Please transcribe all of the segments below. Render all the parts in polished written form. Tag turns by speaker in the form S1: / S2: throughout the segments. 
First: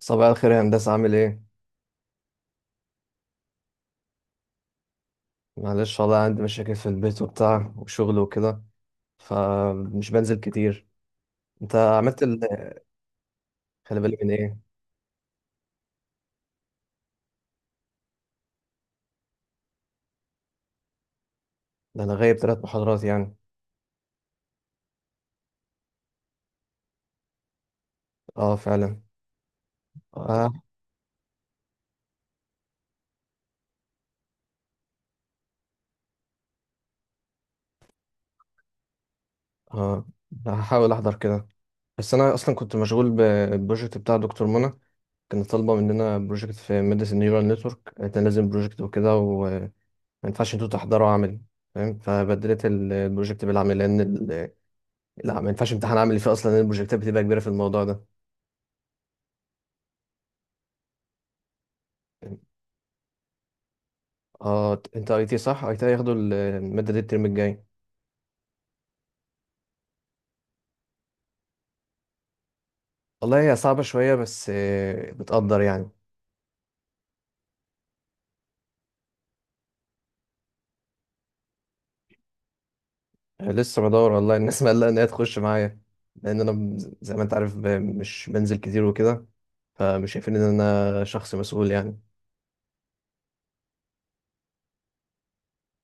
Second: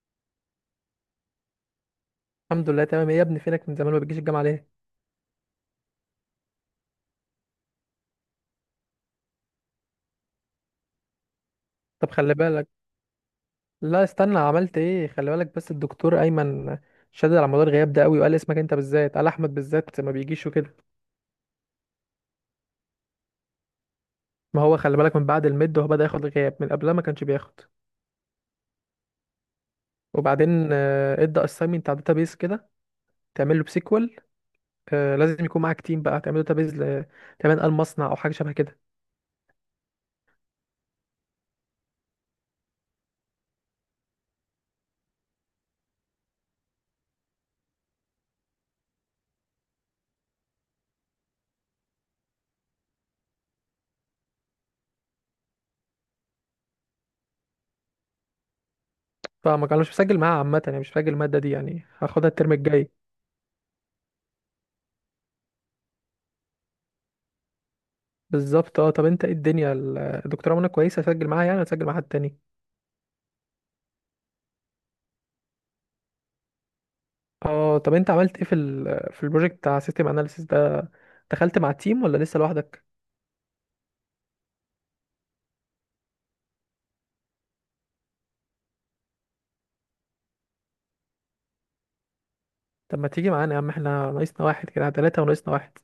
S1: صباح الخير يا هندسة، عامل ايه؟
S2: الحمد لله، تمام. إيه يا ابني، فينك من زمان؟ ما بتجيش الجامعه ليه؟
S1: معلش والله، عندي مشاكل في البيت وبتاع وشغل وكده، فمش بنزل كتير. انت
S2: طب
S1: عملت
S2: خلي
S1: ال...
S2: بالك.
S1: خلي
S2: لا
S1: بالك من
S2: استنى،
S1: ايه؟
S2: عملت ايه؟ خلي بالك بس، الدكتور ايمن شدد على موضوع الغياب ده قوي، وقال اسمك انت بالذات، قال احمد بالذات ما بيجيش وكده.
S1: ده انا غايب ثلاث محاضرات يعني.
S2: ما هو خلي بالك، من بعد الميد هو بدا ياخد غياب، من قبلها ما كانش بياخد.
S1: اه فعلا. اه.
S2: وبعدين ادى اساينمنت على داتابيز كده. تعمل له بسيكوال. لازم يكون معاك تيم بقى تعمل داتابيز تعمل قال مصنع او حاجه شبه كده.
S1: اه. هحاول احضر كده، بس انا اصلا كنت مشغول بالبروجكت بتاع دكتور منى. كان طالبة مننا بروجكت في مدرسة النيورال نتورك، قالت لنا لازم بروجكت وكده، وما ينفعش انتوا تحضروا عملي فاهم. فبدلت البروجكت بالعمل لان ال- لا، ما ينفعش امتحان عملي فيه اصلا لان البروجكتات بتبقى كبيره في الموضوع ده.
S2: فما كان مش مسجل معاه عامه، يعني مش مسجل الماده دي، يعني هاخدها الترم الجاي.
S1: اه انت اي تي صح؟ اي تي هياخدوا المادة دي الترم الجاي.
S2: بالظبط. اه طب انت ايه الدنيا، الدكتوره منى كويسه، اسجل معاها يعني ولا اسجل مع حد تاني؟
S1: والله هي صعبة شوية، بس بتقدر يعني.
S2: اه طب انت عملت ايه في في البروجكت بتاع سيستم اناليسيس ده؟ دخلت مع التيم ولا لسه لوحدك؟
S1: لسه بدور والله الناس مقلقة ان هي تخش معايا، لان انا ب- زي ما انت عارف ب- مش بنزل كتير وكده، فمش شايفين ان انا شخص مسؤول يعني.
S2: طب ما تيجي معانا يا عم، احنا ناقصنا واحد كده ثلاثة وناقصنا واحد.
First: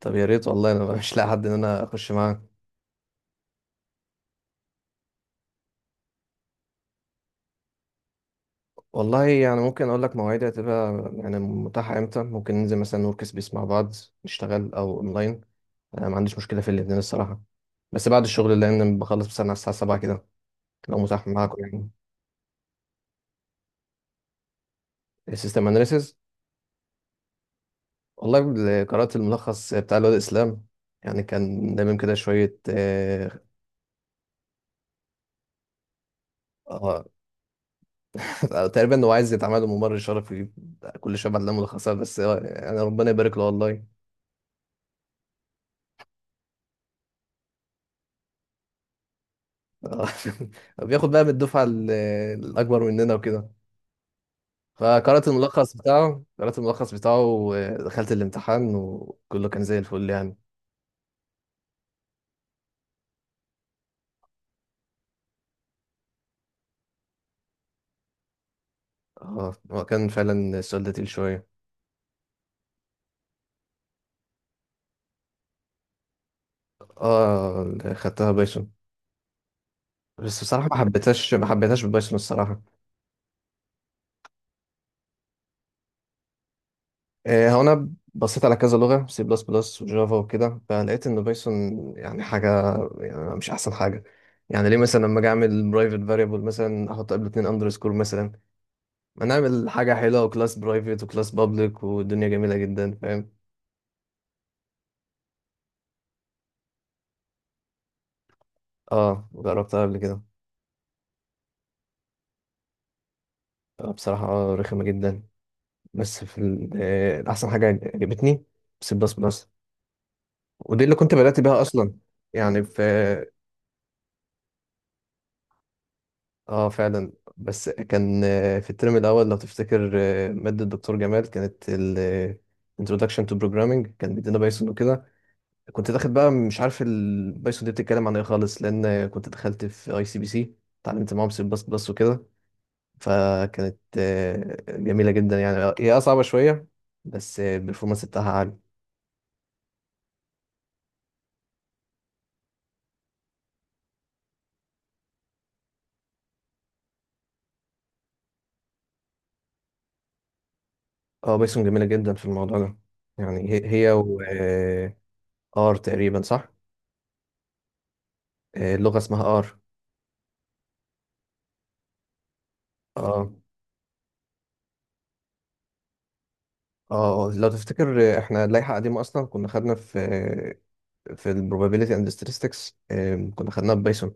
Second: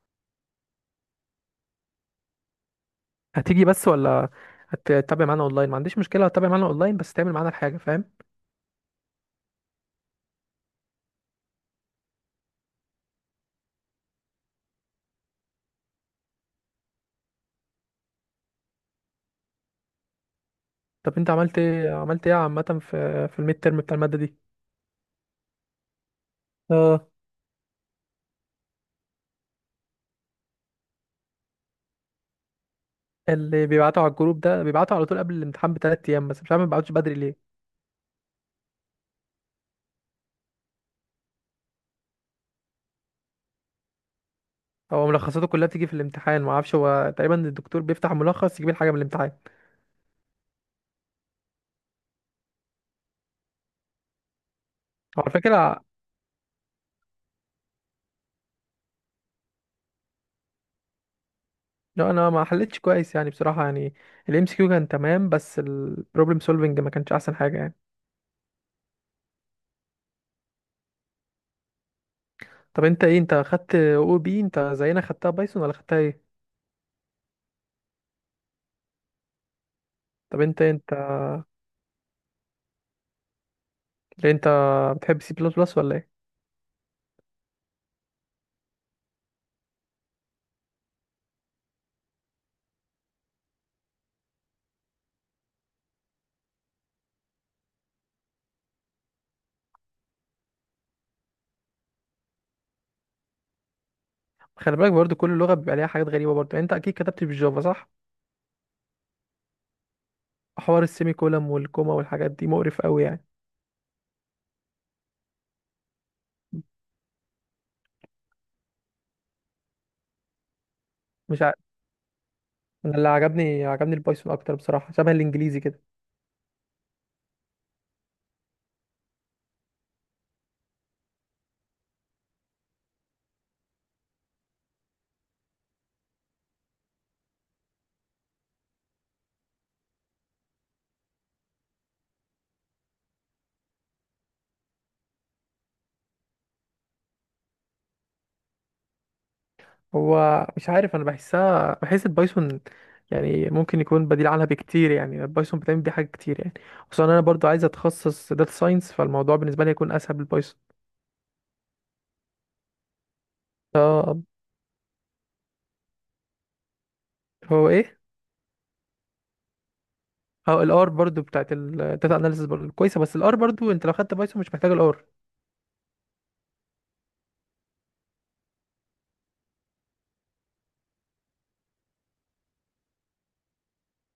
S1: طب يا ريت والله، انا مش لاقي حد ان انا اخش معاه.
S2: هتيجي بس ولا هتتابع معانا اونلاين؟ ما عنديش مشكلة، هتتابع معانا اونلاين بس تعمل معانا الحاجة، فاهم؟
S1: والله يعني ممكن اقول لك مواعيدي هتبقى يعني متاحة امتى، ممكن ننزل مثلا ورك سبيس مع بعض نشتغل او اونلاين. انا ما عنديش مشكلة في الاتنين الصراحة، بس بعد الشغل لان بخلص مثلا على الساعة 7 كده، لو
S2: طب
S1: متاح
S2: انت عملت
S1: معاكم يعني.
S2: ايه عملت ايه عامة في الميد ترم بتاع المادة دي؟
S1: السيستم اناليسيز.
S2: اه،
S1: والله اللي قرأت الملخص بتاع الواد اسلام، يعني كان دايما كده شوية آه.
S2: اللي بيبعتوا على الجروب ده بيبعتوا على طول قبل الامتحان بثلاث ايام، بس مش عارف ما بيبعتوش
S1: آه.
S2: بدري ليه.
S1: تقريبا هو عايز يتعمل له ممر شرفي، كل شوية بعد ملخصات، بس يعني ربنا يبارك له والله.
S2: هو ملخصاته كلها بتيجي في الامتحان، ما اعرفش، هو تقريبا الدكتور بيفتح ملخص يجيب الحاجة من الامتحان.
S1: آه. بياخد بقى من الأكبر مننا وكده.
S2: هو
S1: فقرأت
S2: على
S1: الملخص
S2: فكرة،
S1: بتاعه، ودخلت الامتحان وكله كان زي الفل يعني.
S2: لا انا ما حلتش كويس يعني بصراحه يعني. الام سي كيو كان تمام، بس البروبلم سولفنج ما كانش احسن حاجه يعني.
S1: اه هو كان فعلا السؤال ده تقيل شوية.
S2: طب انت ايه، انت خدت او بي؟ انت زينا خدتها بايثون ولا خدتها ايه؟
S1: اه خدتها بايثون،
S2: طب
S1: بس
S2: انت
S1: بصراحة
S2: انت
S1: ما حبيتهاش بالبايثون الصراحة.
S2: ليه انت بتحب سي بلس بلس ولا ايه؟
S1: هو أنا بصيت على كذا لغة، سي بلس بلس وجافا وكده، فلقيت إن بايثون يعني حاجة، يعني مش أحسن حاجة. يعني ليه مثلا لما أجي أعمل برايفت فاريبل مثلا أحط قبل اتنين أندرسكور مثلا، ما نعمل حاجة حلوة، وكلاس برايفت وكلاس بابليك والدنيا جميلة جدا فاهم.
S2: خلي بالك برضو، كل لغه بيبقى ليها حاجات غريبه برضو يعني. انت اكيد كتبت بالجافا، صح؟
S1: أه جربتها قبل كده.
S2: حوار السيمي كولم والكوما والحاجات دي مقرف قوي يعني.
S1: بصراحة رخمة جدا. بس في ال- أحسن حاجة عجبتني سي بلس بلس، ودي اللي كنت بدأت
S2: مش ع...
S1: بيها أصلا. يعني في.
S2: أنا اللي عجبني البايثون اكتر بصراحه، شبه الانجليزي كده.
S1: اه فعلا. بس كان في الترم الاول لو تفتكر، ماده الدكتور جمال، كانت ال Introduction to Programming، كان بيدينا بايثون وكده. كنت داخل بقى مش عارف البايثون دي بتتكلم عن ايه خالص، لان كنت دخلت في اي سي بي سي، اتعلمت معاهم سي بلس بلس وكده. فكانت جميله جدا يعني. هي آه صعبه شويه، بس البرفورمانس بتاعها عالي.
S2: هو مش عارف، انا بحسها، بحس البايثون يعني ممكن يكون بديل عنها بكتير، يعني البايثون بتعمل بيه حاجات كتير يعني. خصوصا انا برضو عايز اتخصص داتا ساينس، فالموضوع بالنسبه لي هيكون اسهل بالبايثون.
S1: اه بايثون جميله جدا في الموضوع ده. يعني هي و
S2: اه،
S1: ار تقريبا صح.
S2: هو ايه؟
S1: اللغه اسمها ار.
S2: اه الار برضو بتاعت الداتا اناليسيس برضو كويسه، بس
S1: اه.
S2: الار برضو، انت لو خدت بايثون مش محتاج الار.
S1: اه. آه. لو تفتكر احنا اللائحه قديمه اصلا، كنا خدنا في في البروبابيليتي اند ستاتستكس، كنا خدناها ببايثون.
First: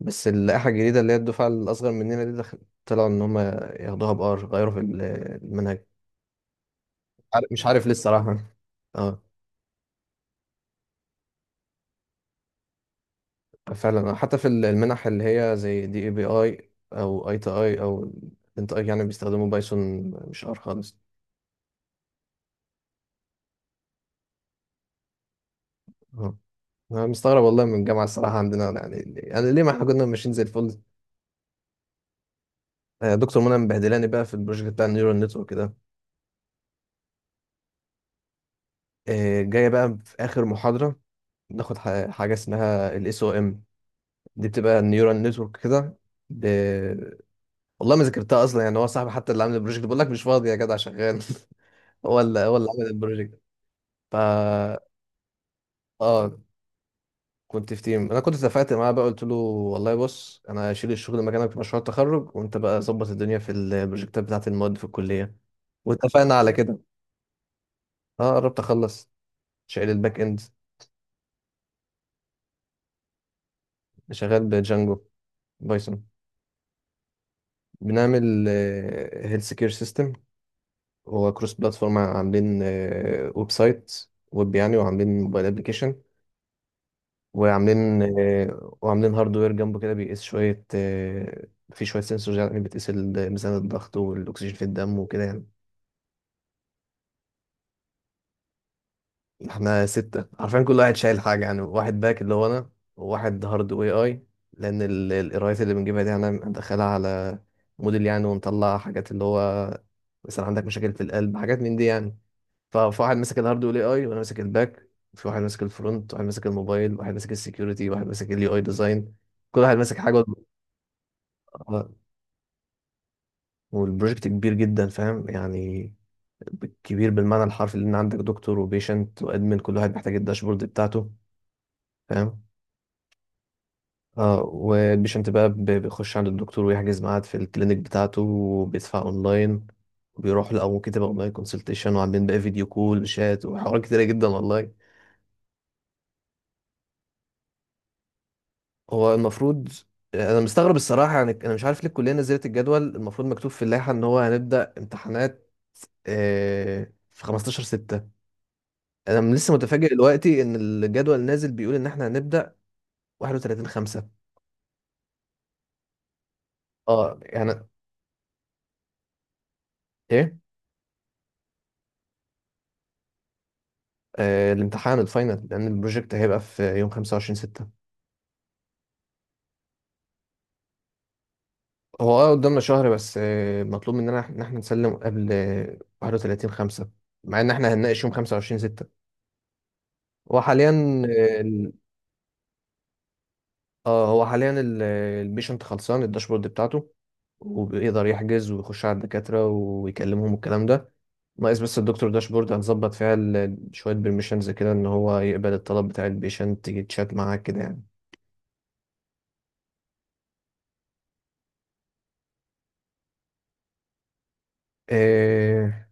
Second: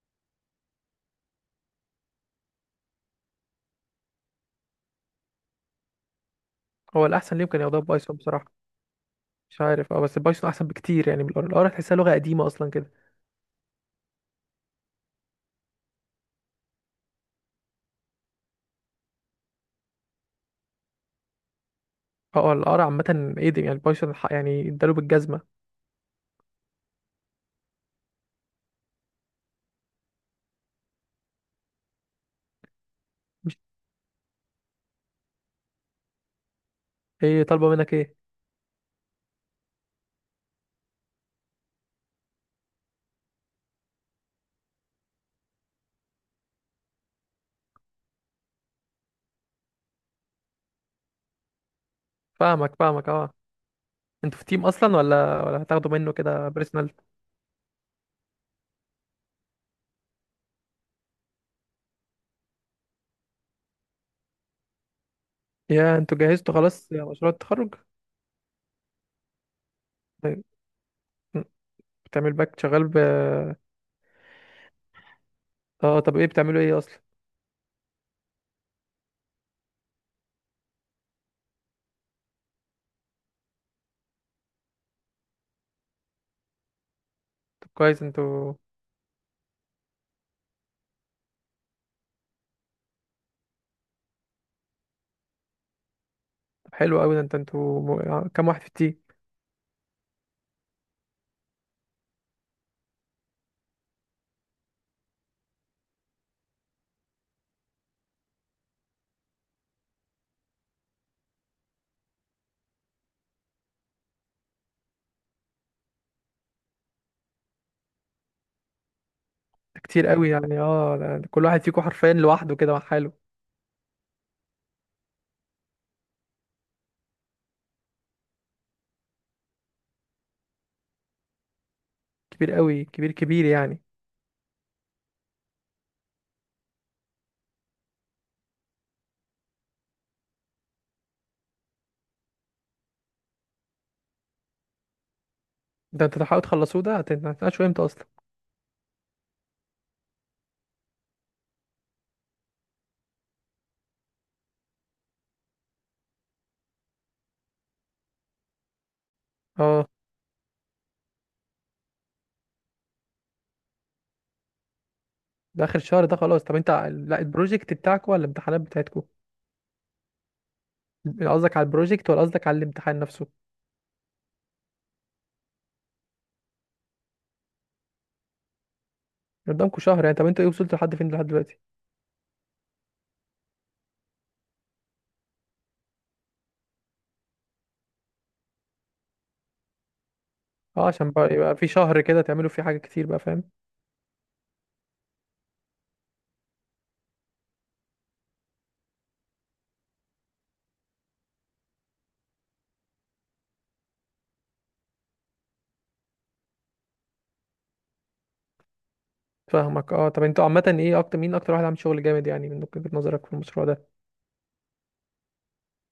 S1: بس اللائحه الجديده اللي هي الدفعه الاصغر مننا دي، دخل- طلعوا ان هم ياخدوها بار، غيروا في المنهج.
S2: هو الاحسن
S1: عار-
S2: ليهم كان
S1: مش
S2: ياخدوها
S1: عارف ليه
S2: بايثون
S1: الصراحه.
S2: بصراحه.
S1: اه
S2: مش عارف، اه بس البايثون احسن بكتير يعني. بالار، الار هتحسها لغه قديمه اصلا كده.
S1: فعلا. حتى في ال- المنح اللي هي زي دي اي بي اي او اي تي اي او، انت اي يعني، بيستخدموا بايثون مش ار خالص.
S2: اه الار عامه ايه دي؟ يعني البايثون يعني اداله بالجزمه.
S1: اه انا مستغرب والله من الجامعه الصراحه عندنا يعني، يعني ليه، ما احنا كنا ماشيين زي الفل. دكتور منى
S2: مش
S1: مبهدلاني بقى في البروجكت بتاع النيورال نتورك ده.
S2: ايه طالبه منك، ايه؟
S1: جايه بقى في اخر محاضره ناخد ح- حاجه اسمها الاس او ام، دي بتبقى النيورال نتورك كده ب... والله ما ذاكرتها اصلا يعني. هو صاحبي حتى اللي عامل البروجكت، بقول لك مش فاضي يا جدع، شغال هو اللي
S2: فاهمك
S1: عامل
S2: فاهمك اه.
S1: البروجكت. ف.
S2: انتوا في تيم اصلا، ولا هتاخدوا منه
S1: اه
S2: كده بيرسونال؟
S1: كنت في تيم، انا كنت اتفقت معاه بقى، قلت له والله بص، انا هشيل الشغل مكانك في مشروع التخرج، وانت بقى ظبط الدنيا في البروجكتات بتاعت المواد في الكليه،
S2: يا انتوا
S1: واتفقنا على
S2: جهزتوا
S1: كده.
S2: خلاص يا مشروع التخرج؟
S1: اه قربت اخلص، شايل الباك اند،
S2: طيب، م، بتعمل باك شغال
S1: شغال بجانجو
S2: اه
S1: بايثون.
S2: طب، ايه بتعملوا ايه اصلا؟
S1: بنعمل هيلث كير سيستم. هو كروس بلاتفورم، عاملين ويب سايت، ويب يعني، وعاملين موبايل ابلكيشن،
S2: طب
S1: وعاملين
S2: كويس انتوا.
S1: وعاملين هاردوير جنبه كده، بيقيس شوية آه، في شوية سنسورز يعني، بتقيس ميزان الضغط والأكسجين في الدم وكده يعني.
S2: طب حلو قوي ده، انتوا كام واحد في التيم؟
S1: احنا ستة، عارفين كل واحد شايل حاجة يعني. واحد باك اللي هو أنا، وواحد هارد واي اي، لأن القرايات اللي بنجيبها دي أنا مدخلها على موديل يعني، ونطلع حاجات اللي هو مثلا عندك مشاكل في القلب، حاجات من دي يعني. ف- فواحد ماسك الهارد والاي اي، وأنا ماسك الباك، في واحد ماسك الفرونت، واحد ماسك الموبايل، واحد ماسك السكيورتي، واحد ماسك اليو اي ديزاين، كل واحد
S2: ده
S1: ماسك
S2: كتير
S1: حاجة.
S2: قوي يعني. اه، ده كل واحد فيكم
S1: آه،
S2: حرفيا لوحده كده مع حاله.
S1: والبروجكت كبير جدا فاهم يعني، كبير بالمعنى الحرفي، لأن عندك دكتور وبيشنت وأدمن، كل واحد محتاج الداشبورد بتاعته فاهم.
S2: كبير قوي، كبير كبير يعني.
S1: اه والبيشنت بقى ب- بيخش عند الدكتور، ويحجز ميعاد في الكلينيك بتاعته، وبيدفع اونلاين، وبيروح له، او ممكن تبقى اونلاين كونسلتيشن، وعاملين بقى فيديو كول وشات وحوارات كتيره جدا والله.
S2: ده انتوا تحاولوا تخلصوه ده، هتناقشوا امتى اصلا؟
S1: هو المفروض. انا مستغرب الصراحه يعني. انا مش عارف ليه الكليه نزلت الجدول. المفروض مكتوب في اللائحه ان هو هنبدا امتحانات في 15/6. انا لسه متفاجئ
S2: اه،
S1: دلوقتي ان الجدول نازل بيقول ان احنا هنبدا 31/5.
S2: ده اخر الشهر ده خلاص. طب انت،
S1: اه
S2: لا،
S1: يعني،
S2: البروجكت بتاعكم ولا الامتحانات بتاعتكم؟
S1: ايه.
S2: قصدك على البروجكت ولا قصدك على الامتحان نفسه؟
S1: الامتحان الفاينل، لان البروجكت هيبقى في يوم 25/6.
S2: قدامكم شهر يعني. طب انتوا ايه، وصلتوا لحد فين لحد دلوقتي؟
S1: هو اه قدامنا شهر، بس مطلوب مننا إح- ان احنا نسلم قبل آه، 31/5، مع ان احنا هنناقش يوم 25/6. هو حاليا
S2: اه، عشان بقى
S1: اه
S2: يبقى في
S1: ال-
S2: شهر كده تعملوا فيه حاجة كتير بقى، فاهم؟
S1: هو حاليا البيشنت خلصان الداشبورد بتاعته، وبيقدر يحجز ويخش على الدكاترة ويكلمهم والكلام ده. ناقص بس الدكتور داشبورد هنظبط فيها شوية بيرميشنز كده، ان هو يقبل الطلب بتاع البيشنت، يجي تشات معاه كده يعني.
S2: فاهمك، اه. طب انتوا عامة ايه، اكتر واحد عامل شغل جامد يعني من وجهة نظرك في المشروع ده؟
S1: آه،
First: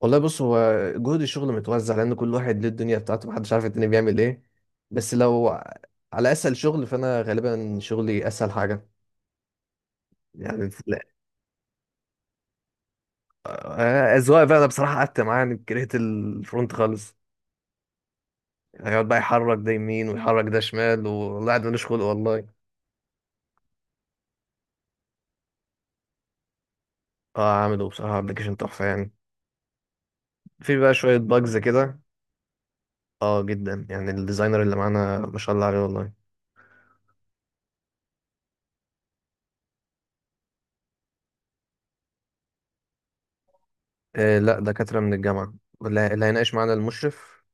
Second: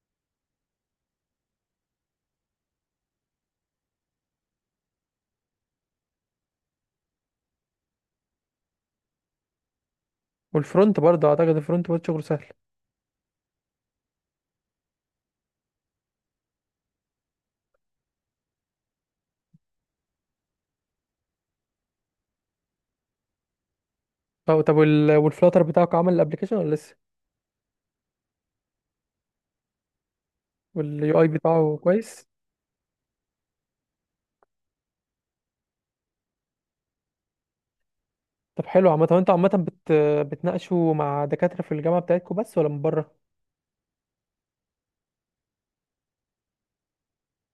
S1: والله بص، هو جهد الشغل متوزع، لان كل واحد ليه الدنيا بتاعته، محدش عارف التاني بيعمل ايه. بس لو على اسهل شغل، فانا غالبا شغلي اسهل حاجه يعني. لا.
S2: والفرونت برضه، اعتقد الفرونت برضه شغله سهل.
S1: اذواق بقى. انا بصراحه قعدت معاه، يعني كرهت الفرونت خالص. هيقعد بقى يحرك ده يمين ويحرك ده شمال، والله قاعد ملوش خلق والله.
S2: اه طب، والفلاتر بتاعك عمل الابليكيشن ولا لسه؟
S1: اه عامله بصراحه ابلكيشن تحفه يعني، في بقى شويه
S2: واليو اي
S1: باجز
S2: بتاعه
S1: كده.
S2: كويس.
S1: اه جدا يعني، الديزاينر اللي معانا ما شاء الله عليه والله.
S2: طب حلو. عامة انتوا عامة، بتناقشوا مع دكاترة في الجامعة بتاعتكم بس ولا من بره؟
S1: آه لا، دكاترة من الجامعة. واللي هيناقش معانا المشرف،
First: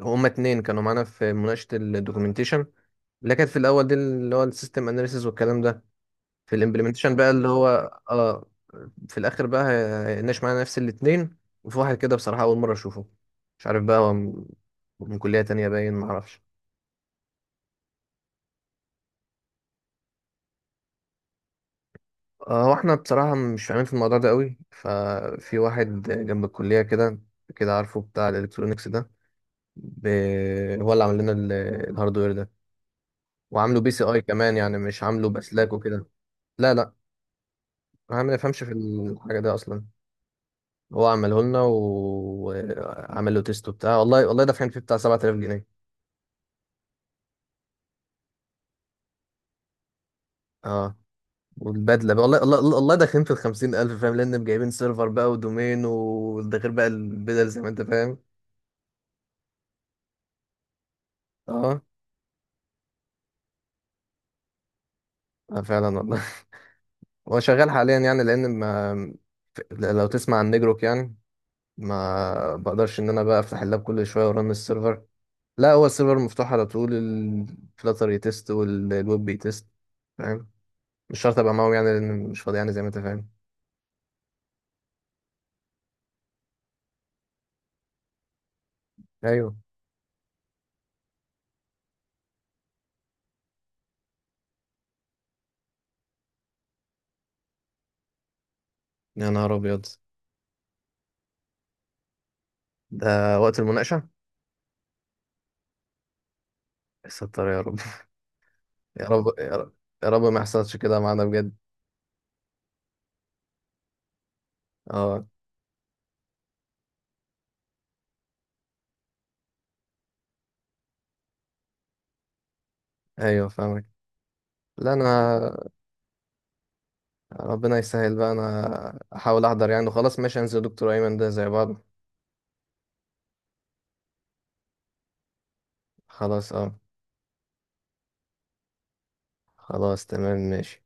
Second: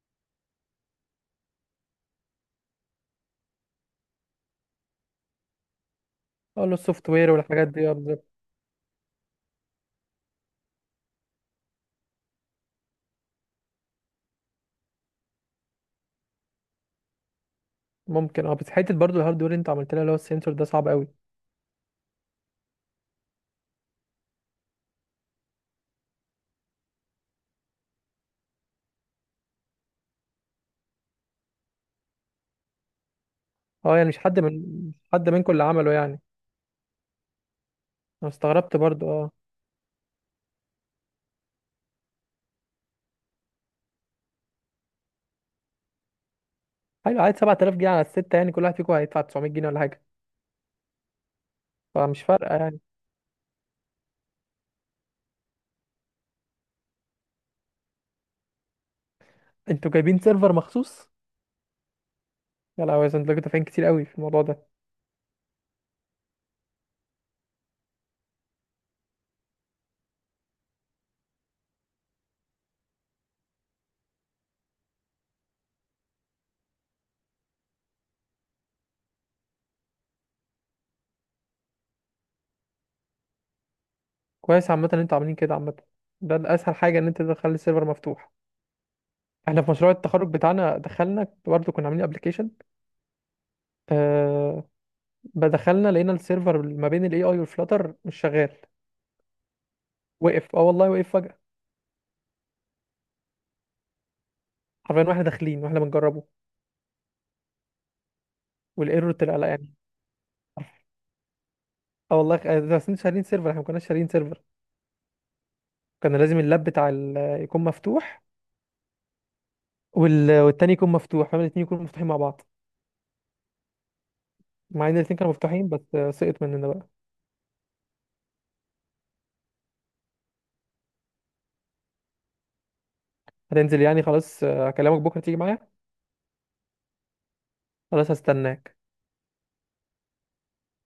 S1: هما اتنين كانوا معانا في مناقشة الدوكيومنتيشن اللي كانت في الأول دي اللي هو السيستم أناليسيز والكلام ده. في
S2: اقول له السوفت
S1: الإمبلمنتيشن بقى
S2: وير
S1: اللي هو.
S2: والحاجات دي، اه بالظبط.
S1: اه. في الآخر بقى هي- هيناقش معانا نفس الاتنين، وفي واحد كده بصراحة أول مرة أشوفه، مش عارف بقى هو من من كلية تانية باين معرفش.
S2: ممكن، اه بس حتة برضه الهارد وير انت عملت لها، اللي هو السنسور ده صعب قوي.
S1: هو احنا بصراحة مش فاهمين في الموضوع ده قوي، ففي واحد جنب الكلية كده، كده عارفه بتاع الإلكترونيكس ده ب... هو اللي عمل لنا الهاردوير ده، وعامله بي
S2: اه
S1: سي
S2: يعني
S1: اي كمان، يعني مش
S2: مش حد
S1: عامله
S2: منكم اللي
S1: بسلاك
S2: عمله
S1: وكده.
S2: يعني.
S1: لا لا، انا
S2: انا
S1: ما يفهمش في
S2: استغربت برضه، اه.
S1: الحاجه دي اصلا. هو عمله لنا و- وعمل له تيست وبتاع، والله والله دافعين فيه بتاع 7000 جنيه.
S2: حلو، عايز 7000 جنيه على الستة؟ يعني كل واحد فيكم هيدفع 900 جنيه ولا حاجة؟
S1: اه والبدله بقى،
S2: فمش
S1: والله
S2: فارقة
S1: والله
S2: يعني.
S1: والله، داخلين في ال 50000 فاهم، لان جايبين سيرفر بقى ودومين، وده غير بقى البدل زي ما انت فاهم.
S2: انتوا جايبين سيرفر مخصوص؟
S1: اه.
S2: يا لهوي، يا انتوا كنتوا دافعين كتير قوي في الموضوع ده.
S1: آه فعلا والله. هو شغال حاليا يعني، لان ما لو تسمع عن نجروك يعني، ما بقدرش ان انا بقى افتح اللاب كل شويه ورن السيرفر. لا هو السيرفر مفتوح على طول، الفلاتر يتست والويب بيتست فاهم. مش شرط ابقى معاهم يعني، لان مش فاضي يعني زي ما انت فاهم.
S2: كويس عامة ان انتوا عاملين كده عامة. ده الأسهل حاجة ان انت تخلي السيرفر مفتوح.
S1: ايوه.
S2: احنا في مشروع التخرج بتاعنا دخلنا برضه كنا عاملين ابلكيشن. آه دخلنا لقينا السيرفر ما بين الاي اي والفلاتر مش شغال.
S1: يا نهار ابيض.
S2: وقف، اه والله وقف فجأة.
S1: ده وقت المناقشه؟
S2: حرفيا واحنا داخلين واحنا بنجربه.
S1: ستر يا رب. يا
S2: والايرور
S1: رب
S2: طلع، لا
S1: يا
S2: يعني.
S1: رب، يا رب ما يحصلش كده معانا بجد.
S2: اه والله، ده بس انتوا شارين سيرفر، احنا ما كناش شارين سيرفر.
S1: اه.
S2: كان لازم اللاب بتاع يكون مفتوح. والتاني يكون مفتوح، فاهم؟ الاتنين يكونوا مفتوحين مع بعض.
S1: ايوه فاهمك.
S2: مع
S1: لا
S2: ان الاتنين كانوا
S1: انا،
S2: مفتوحين، بس سقط مننا بقى.
S1: ربنا يسهل بقى، انا احاول احضر يعني وخلاص ماشي، انزل دكتور ايمن ده زي بعض.
S2: هتنزل يعني خلاص، هكلمك بكره تيجي معايا.
S1: خلاص اه.
S2: خلاص، هستناك.
S1: خلاص تمام ماشي.